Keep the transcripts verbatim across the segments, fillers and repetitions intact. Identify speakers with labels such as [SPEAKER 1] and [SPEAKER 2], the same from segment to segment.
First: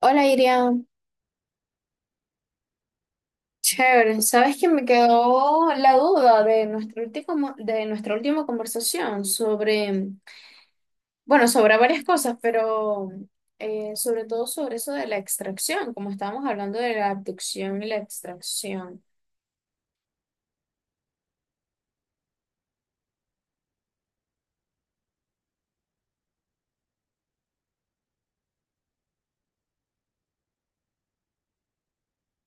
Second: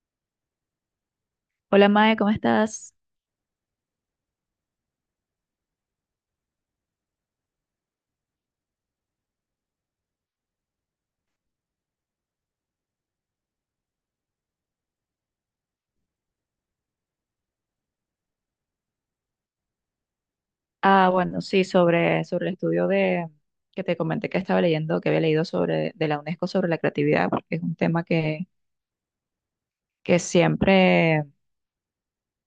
[SPEAKER 1] Hola Irian,
[SPEAKER 2] Hola Mae, ¿cómo estás?
[SPEAKER 1] chévere. ¿Sabes que me quedó la duda de nuestro último, de nuestra última conversación sobre, bueno, sobre varias cosas, pero eh, sobre todo sobre eso de la extracción, como estábamos hablando de la abducción y la extracción?
[SPEAKER 2] Ah, bueno, sí, sobre, sobre el estudio de que te comenté que estaba leyendo, que había leído sobre de la UNESCO sobre la creatividad, porque es un tema que, que siempre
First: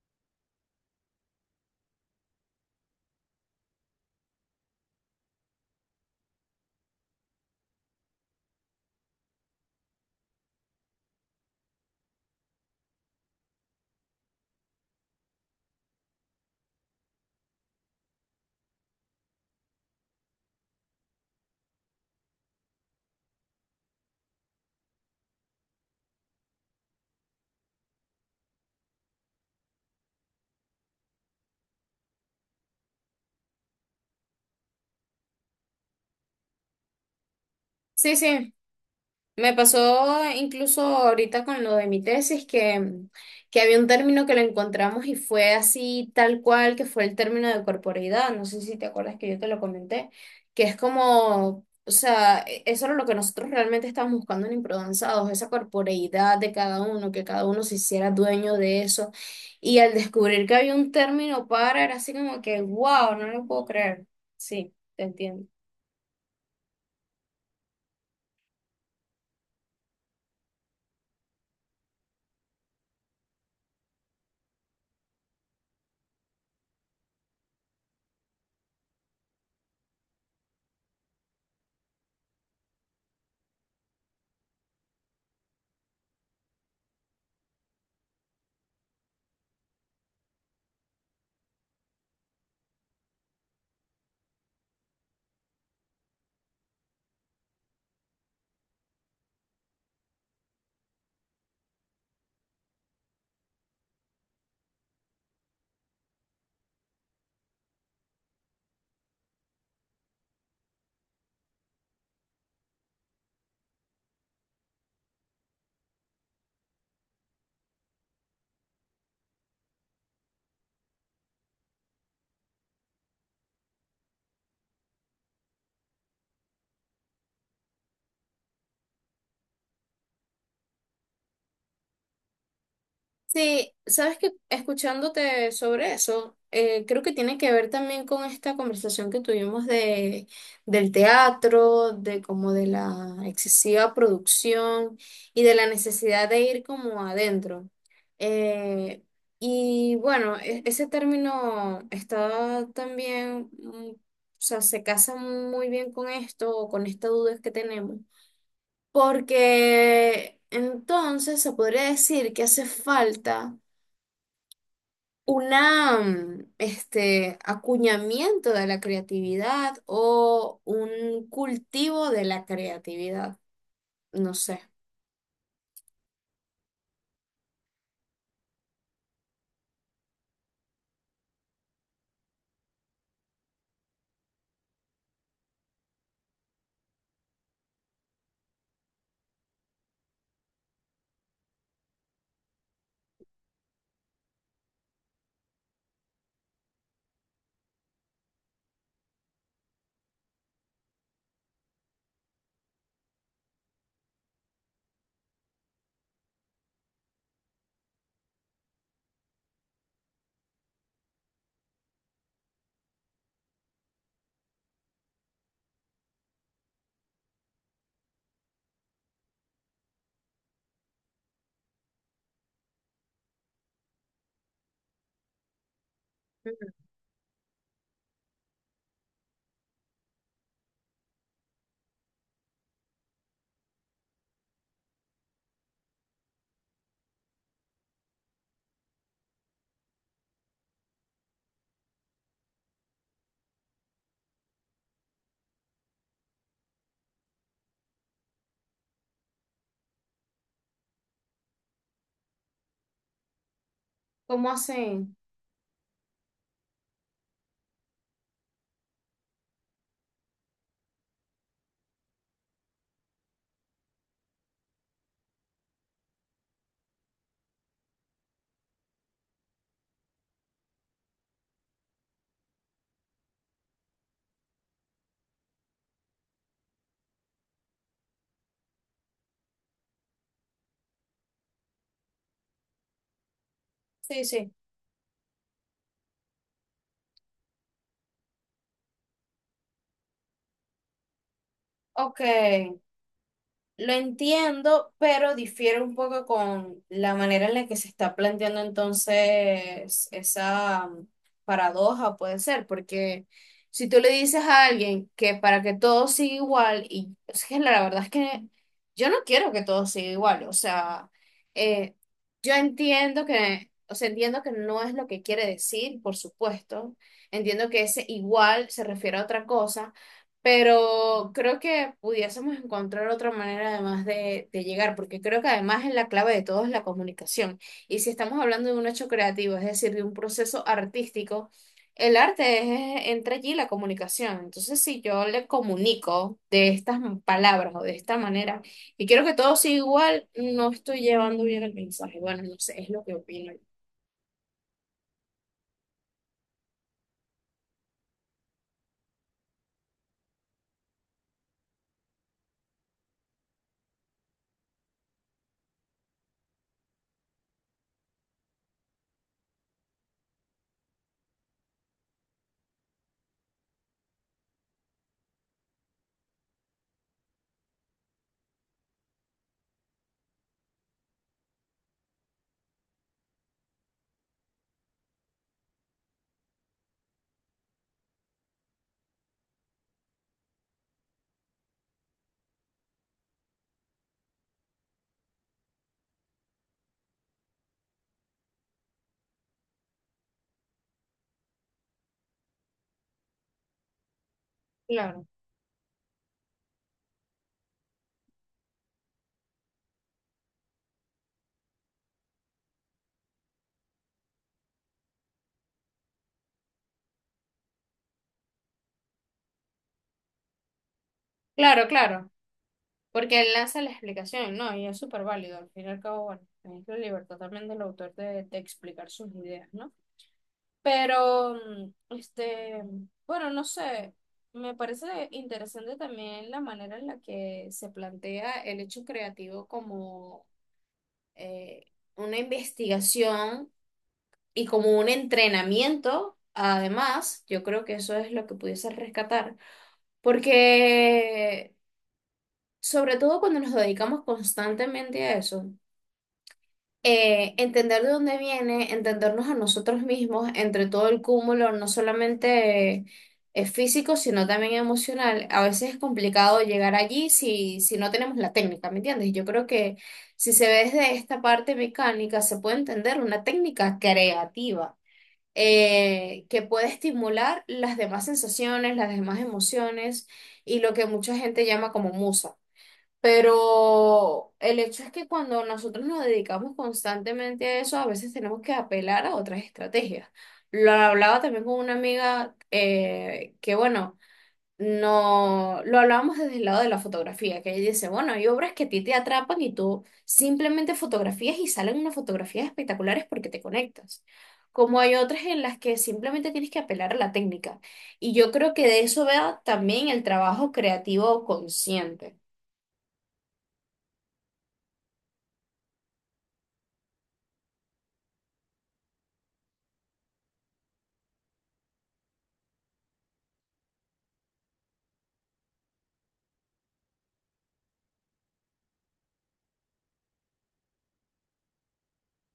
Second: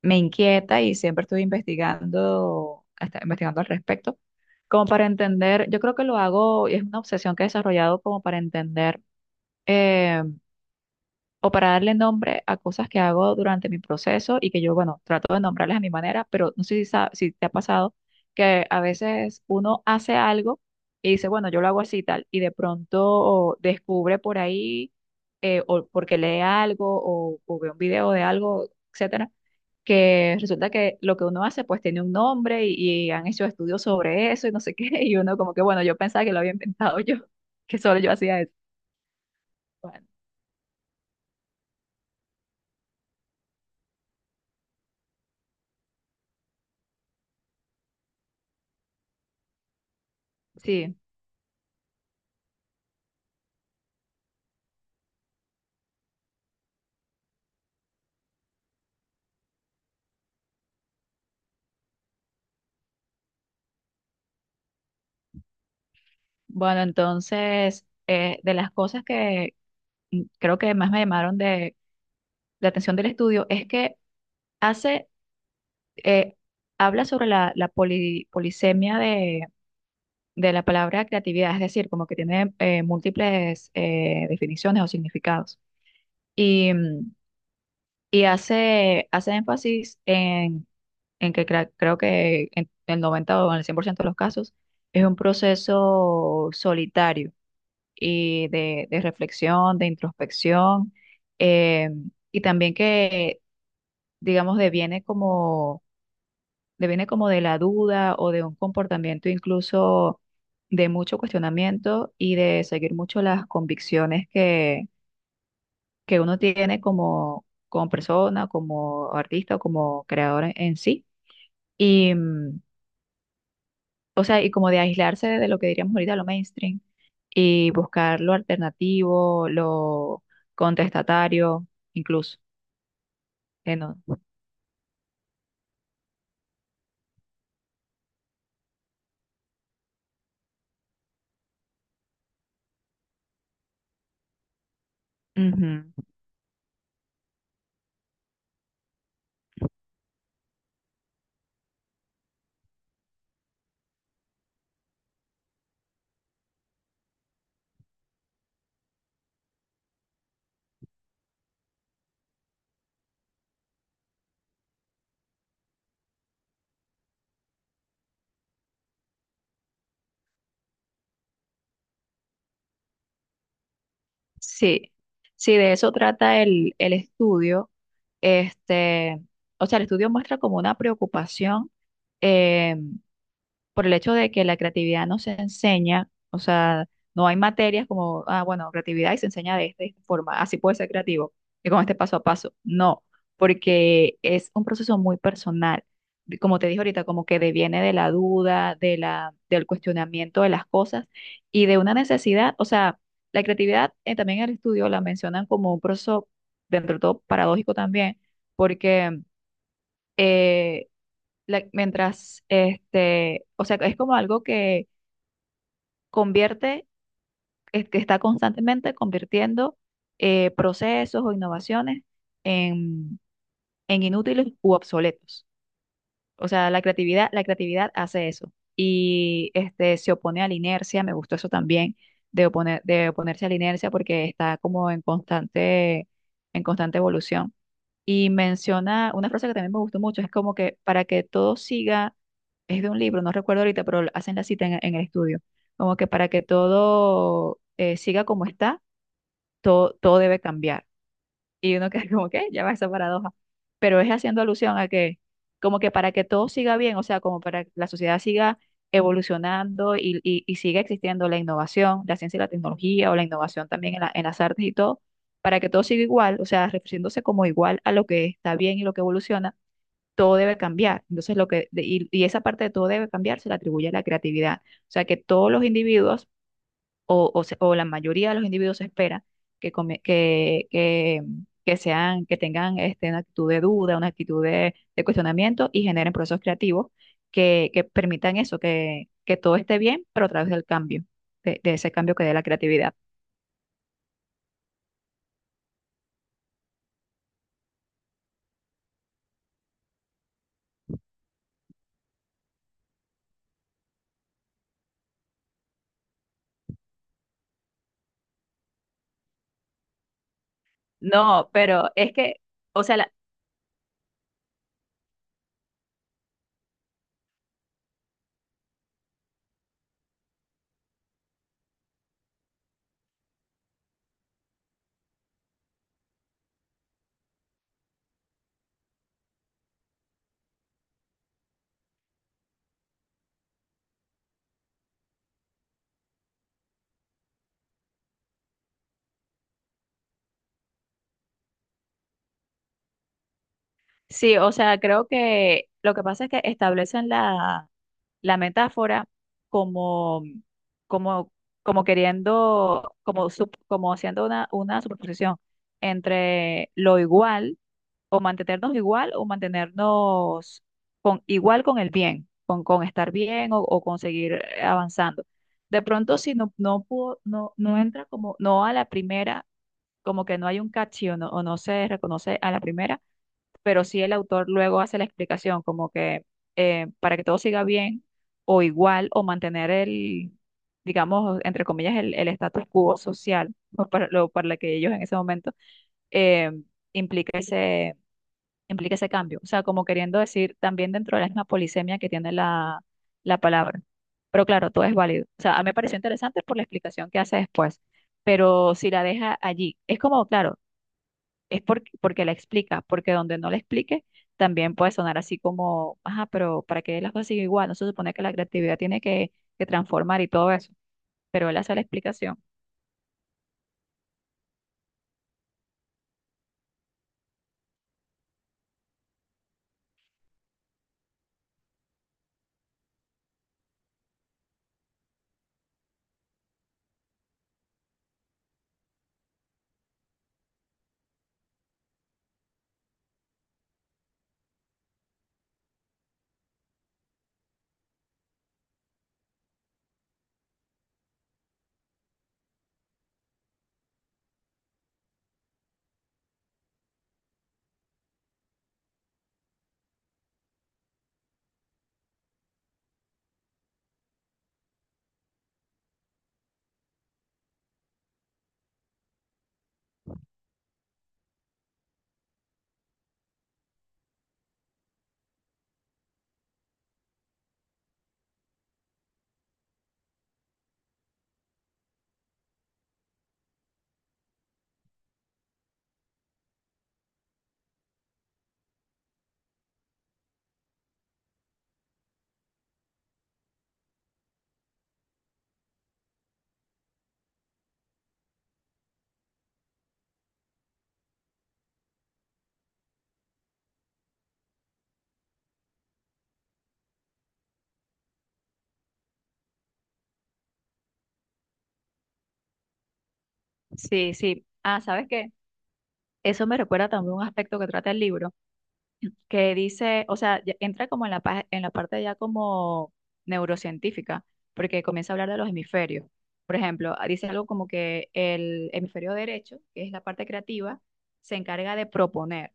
[SPEAKER 2] me inquieta y siempre estoy investigando, hasta investigando al respecto, como para entender, yo creo que lo hago, y es una obsesión que he desarrollado como para entender eh, o para darle nombre a cosas que hago durante mi proceso y que yo, bueno, trato de nombrarlas a mi manera, pero no sé si, sa- si te ha pasado que a veces uno hace algo y dice, bueno, yo lo hago así y tal, y de pronto descubre por ahí, eh, o porque lee algo o, o ve un video de algo, etcétera, que resulta que lo que uno hace pues tiene un nombre y, y han hecho estudios sobre eso y no sé qué, y uno como que, bueno, yo pensaba que lo había inventado yo, que solo yo
[SPEAKER 1] Sí,
[SPEAKER 2] hacía eso.
[SPEAKER 1] sí. Me
[SPEAKER 2] Bueno,
[SPEAKER 1] pasó incluso ahorita con lo de mi tesis que, que había un término que lo encontramos y fue así tal cual, que fue el término de corporeidad. No sé si te acuerdas que yo te lo comenté, que es
[SPEAKER 2] sí.
[SPEAKER 1] como, o sea, e- eso era lo que nosotros realmente estábamos buscando en Improdanzados, esa corporeidad de cada uno, que cada uno se hiciera dueño de eso. Y al descubrir que había un término para, era así como que, wow, no lo puedo creer. Sí, te entiendo.
[SPEAKER 2] Bueno, entonces, eh, de las cosas que mm, creo que más me llamaron de la atención del estudio es que hace, eh, habla sobre la, la poli- polisemia de, de la palabra creatividad, es decir, como que tiene eh, múltiples eh, definiciones o significados. Y, mm, y hace, hace énfasis en, en que cra- creo que en el noventa o en el cien por ciento de los casos es un proceso solitario y de, de reflexión, de introspección, eh, y también que, digamos, deviene como, deviene como de la duda o de un comportamiento incluso de mucho cuestionamiento y de seguir mucho las convicciones que, que uno tiene como, como persona, como artista o como creador en en sí. Y, mm, o sea, y como de aislarse de lo que diríamos ahorita, lo mainstream, y buscar lo alternativo, lo contestatario, incluso.
[SPEAKER 1] Sí,
[SPEAKER 2] Que no-
[SPEAKER 1] sabes que escuchándote sobre eso, eh, creo que tiene que ver también con esta conversación que tuvimos de, del teatro, de como de la excesiva producción y de la
[SPEAKER 2] Ujú.
[SPEAKER 1] necesidad de ir como adentro. Eh, y bueno, e- ese término está también, mm, o sea, se casa muy bien con esto o con esta duda que tenemos, porque entonces se podría decir que hace falta una, mm, este, acuñamiento de la creatividad o un cultivo de la creatividad. No sé.
[SPEAKER 2] Sí, sí, de eso trata el, el estudio. Este, o sea, el estudio muestra como una preocupación em, por el hecho de que la creatividad no se enseña, o sea, no hay materias como, ah, bueno, creatividad y se enseña de esta, de esta forma, así puedes ser creativo, y con este paso a paso. No, porque es un proceso muy personal. de- Como te dije ahorita, como que deviene de la duda, de la, del cuestionamiento de las cosas y de una necesidad, o sea, la creatividad eh, también en el estudio la mencionan como un proceso, dentro de todo, paradójico también, porque eh, la- mientras, este, o sea, es como algo que convierte, es que está constantemente convirtiendo eh, procesos o innovaciones en, en inútiles u obsoletos. O sea, la creatividad, la creatividad hace eso y este, se opone a la inercia, me gustó eso también, de, oponer, de oponerse a la inercia porque está como en constante, en constante evolución. Y menciona una frase que también me gustó mucho, es como que para que todo siga es de un libro, no recuerdo ahorita, pero hacen la cita en, en el estudio, como que para que todo eh, siga como está, todo, todo debe cambiar. Y uno queda como que, ya va esa paradoja, pero es haciendo
[SPEAKER 1] ¿Cómo
[SPEAKER 2] alusión a
[SPEAKER 1] así?
[SPEAKER 2] que, como que para que todo siga bien, o sea, como para que la sociedad siga evolucionando y, y, y siga existiendo la innovación, la ciencia y la tecnología, o la innovación también en la- en las artes y todo, para que todo siga igual, o sea, refiriéndose como igual a lo que está bien y lo que evoluciona todo debe cambiar. Entonces, lo que, de- y, y esa parte de todo debe cambiar se le atribuye a la creatividad. O sea, que todos los individuos, o, o, se- o la mayoría de los individuos, se espera que, come- que, que, que sean, que tengan este, una actitud de duda, una
[SPEAKER 1] Sí,
[SPEAKER 2] actitud
[SPEAKER 1] sí.
[SPEAKER 2] de, de cuestionamiento y generen procesos creativos que, que permitan eso, que, que todo esté bien, pero a través del cambio, de, de ese cambio
[SPEAKER 1] Ok.
[SPEAKER 2] que dé la creatividad.
[SPEAKER 1] Lo entiendo, pero difiere un poco con la manera en la que se está planteando entonces esa um, paradoja, puede ser, porque si tú le dices a alguien que para que todo siga igual, y es que la verdad es que yo no quiero que todo siga igual, o sea,
[SPEAKER 2] No, pero
[SPEAKER 1] eh,
[SPEAKER 2] es que,
[SPEAKER 1] yo
[SPEAKER 2] o sea, la-
[SPEAKER 1] entiendo que, o sea, entiendo que no es lo que quiere decir, por supuesto, entiendo que ese igual se refiere a otra cosa. Pero creo que pudiésemos encontrar otra manera además de, de llegar, porque creo que además es la clave de todo es la comunicación. Y si estamos hablando de un hecho creativo, es decir, de un proceso artístico, el arte es, entra allí la comunicación. Entonces, si yo le comunico de estas palabras o de esta manera, y quiero que todo sea igual, no estoy llevando bien el mensaje. Bueno, no sé, es lo que opino.
[SPEAKER 2] sí, o sea, creo que lo que pasa es que establecen la la metáfora como, como, como queriendo, como, sup- como haciendo una, una superposición entre lo igual o mantenernos igual o mantenernos con, igual con el bien, con, con estar bien o, o conseguir avanzando. De pronto, si no, no, pudo- no, no entra como, no a la primera, como que no hay un catchy o no, o no se reconoce a la primera pero sí el autor luego hace la explicación, como que eh, para que todo siga bien o igual o mantener el, digamos, entre comillas, el, el status quo social, o para lo para la que ellos en ese momento, eh, implica ese, implica ese cambio. O sea, como queriendo decir también dentro de la misma polisemia que tiene la, la palabra. Pero claro, todo es válido.
[SPEAKER 1] Claro,
[SPEAKER 2] O sea, a mí me pareció interesante por la explicación que hace después. Pero si la deja allí, es como, claro, es porque, porque la explica, porque donde no la explique, también puede sonar así como, ajá, pero ¿para qué las cosas siguen igual? No se supone que la creatividad tiene que, que transformar y todo eso, pero él hace la
[SPEAKER 1] claro, claro.
[SPEAKER 2] explicación.
[SPEAKER 1] Porque él lanza la explicación, ¿no? Y es súper válido. Al fin y al cabo, bueno, es la libertad también del autor de, de explicar sus ideas, ¿no? Pero, mm, este, bueno, no sé. Me parece interesante también la manera en la que se plantea el hecho creativo como eh, una investigación y como un entrenamiento. Además, yo creo que eso es lo que pudiese rescatar. Porque sobre todo cuando nos dedicamos constantemente a eso. Eh, entender de dónde viene, entendernos a nosotros mismos entre todo el cúmulo, no solamente eh, eh, físico, sino también emocional. A veces es complicado llegar allí si, si no tenemos la técnica, ¿me entiendes? Yo creo que si se ve desde esta parte mecánica, se puede entender una técnica creativa. Eh, que puede estimular las demás sensaciones, las demás emociones y lo que mucha gente llama como musa. Pero el hecho es que cuando nosotros nos dedicamos constantemente a eso, a veces tenemos que apelar a otras estrategias. Lo hablaba también con una amiga eh, que, bueno, no lo hablábamos desde el lado de la fotografía, que ella dice, bueno, hay obras que a ti te atrapan y tú simplemente fotografías y salen unas fotografías espectaculares porque te conectas. Como hay otras en las que simplemente tienes que apelar a la técnica. Y yo creo que de eso vea también el trabajo creativo consciente.
[SPEAKER 2] Sí, sí. Ah, ¿sabes qué? Eso me recuerda también un aspecto que trata el libro. Que dice, o sea, ya entra como en la, pa- en la parte ya como neurocientífica, porque comienza a hablar de los hemisferios. Por ejemplo, ah, dice algo como que el hemisferio derecho, que es la parte creativa, se encarga de proponer.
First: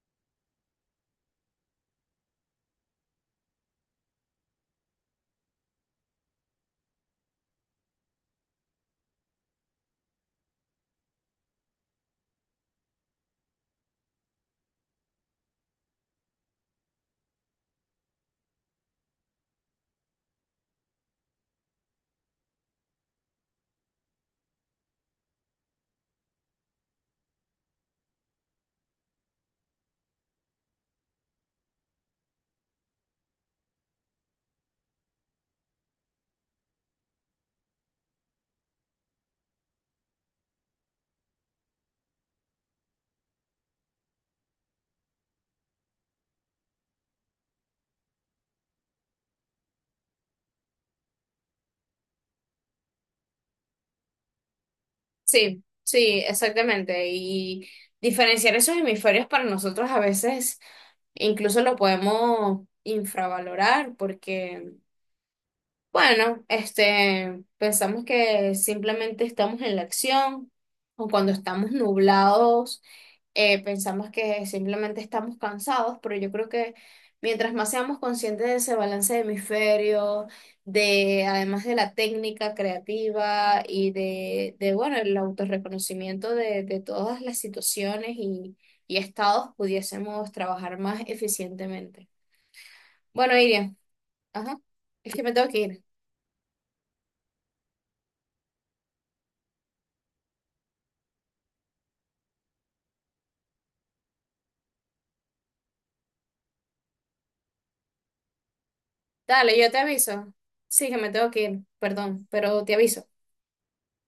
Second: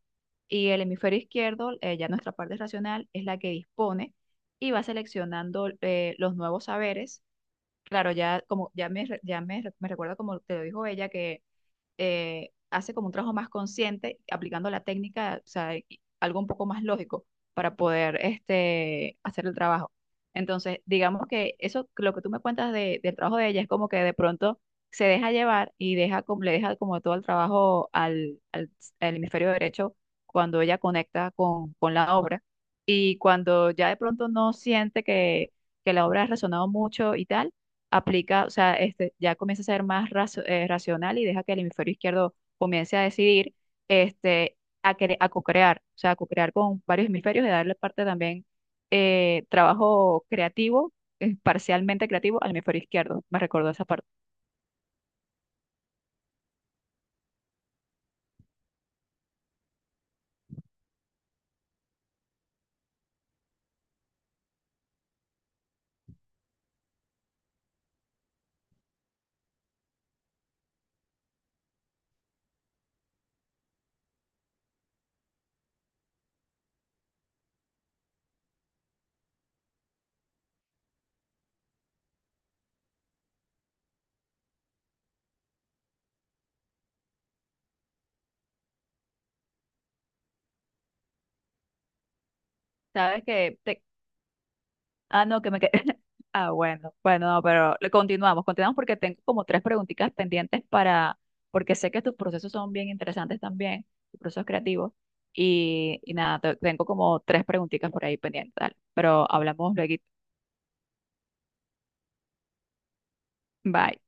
[SPEAKER 2] Y el hemisferio izquierdo, eh, ya nuestra parte racional, es la que dispone y va seleccionando eh, los nuevos saberes. Claro, ya como ya me, re- ya me, re- me recuerda como te lo dijo ella, eh, hace como un trabajo más consciente, aplicando la técnica, o sea, y- algo un poco más lógico para poder este, hacer el trabajo. Entonces, digamos que eso, lo que tú me cuentas de- del trabajo de ella es como que de pronto se deja llevar y deja, como- le deja como todo el trabajo al, al, al hemisferio derecho cuando ella conecta con, con la obra y cuando ya de pronto no siente que, que la obra ha resonado mucho y tal aplica, o sea, este, ya comienza a ser más razo- eh, racional y deja que el hemisferio izquierdo comience a decidir, este, a, cre- a co-crear, o sea, a co-crear con varios hemisferios y darle parte también eh, trabajo creativo, eh, parcialmente creativo al hemisferio izquierdo. Me recordó esa parte.
[SPEAKER 1] Sí, sí, exactamente. Y diferenciar esos hemisferios para nosotros a veces incluso lo podemos infravalorar porque, bueno, este, pensamos que simplemente estamos en la acción o cuando estamos nublados eh, pensamos que simplemente estamos cansados, pero yo creo que mientras más seamos conscientes de ese balance de hemisferio, de además de la técnica creativa y de, de bueno, el autorreconocimiento de, de todas las situaciones y, y estados, pudiésemos trabajar más eficientemente.
[SPEAKER 2] Sabes
[SPEAKER 1] Bueno,
[SPEAKER 2] que
[SPEAKER 1] Iriam,
[SPEAKER 2] te-
[SPEAKER 1] ajá, es que
[SPEAKER 2] Ah,
[SPEAKER 1] me
[SPEAKER 2] no,
[SPEAKER 1] tengo
[SPEAKER 2] que
[SPEAKER 1] que
[SPEAKER 2] me quedé.
[SPEAKER 1] ir.
[SPEAKER 2] Ah, bueno, bueno, no, pero le- continuamos, continuamos porque tengo como tres preguntitas pendientes para, porque sé que tus procesos son bien interesantes también, tus procesos creativos, y, y nada, te- tengo como tres preguntitas por ahí pendientes, dale, pero
[SPEAKER 1] Dale, yo
[SPEAKER 2] hablamos
[SPEAKER 1] te
[SPEAKER 2] luego.
[SPEAKER 1] aviso. Sí, que me tengo que ir, perdón, pero te aviso.
[SPEAKER 2] Bye.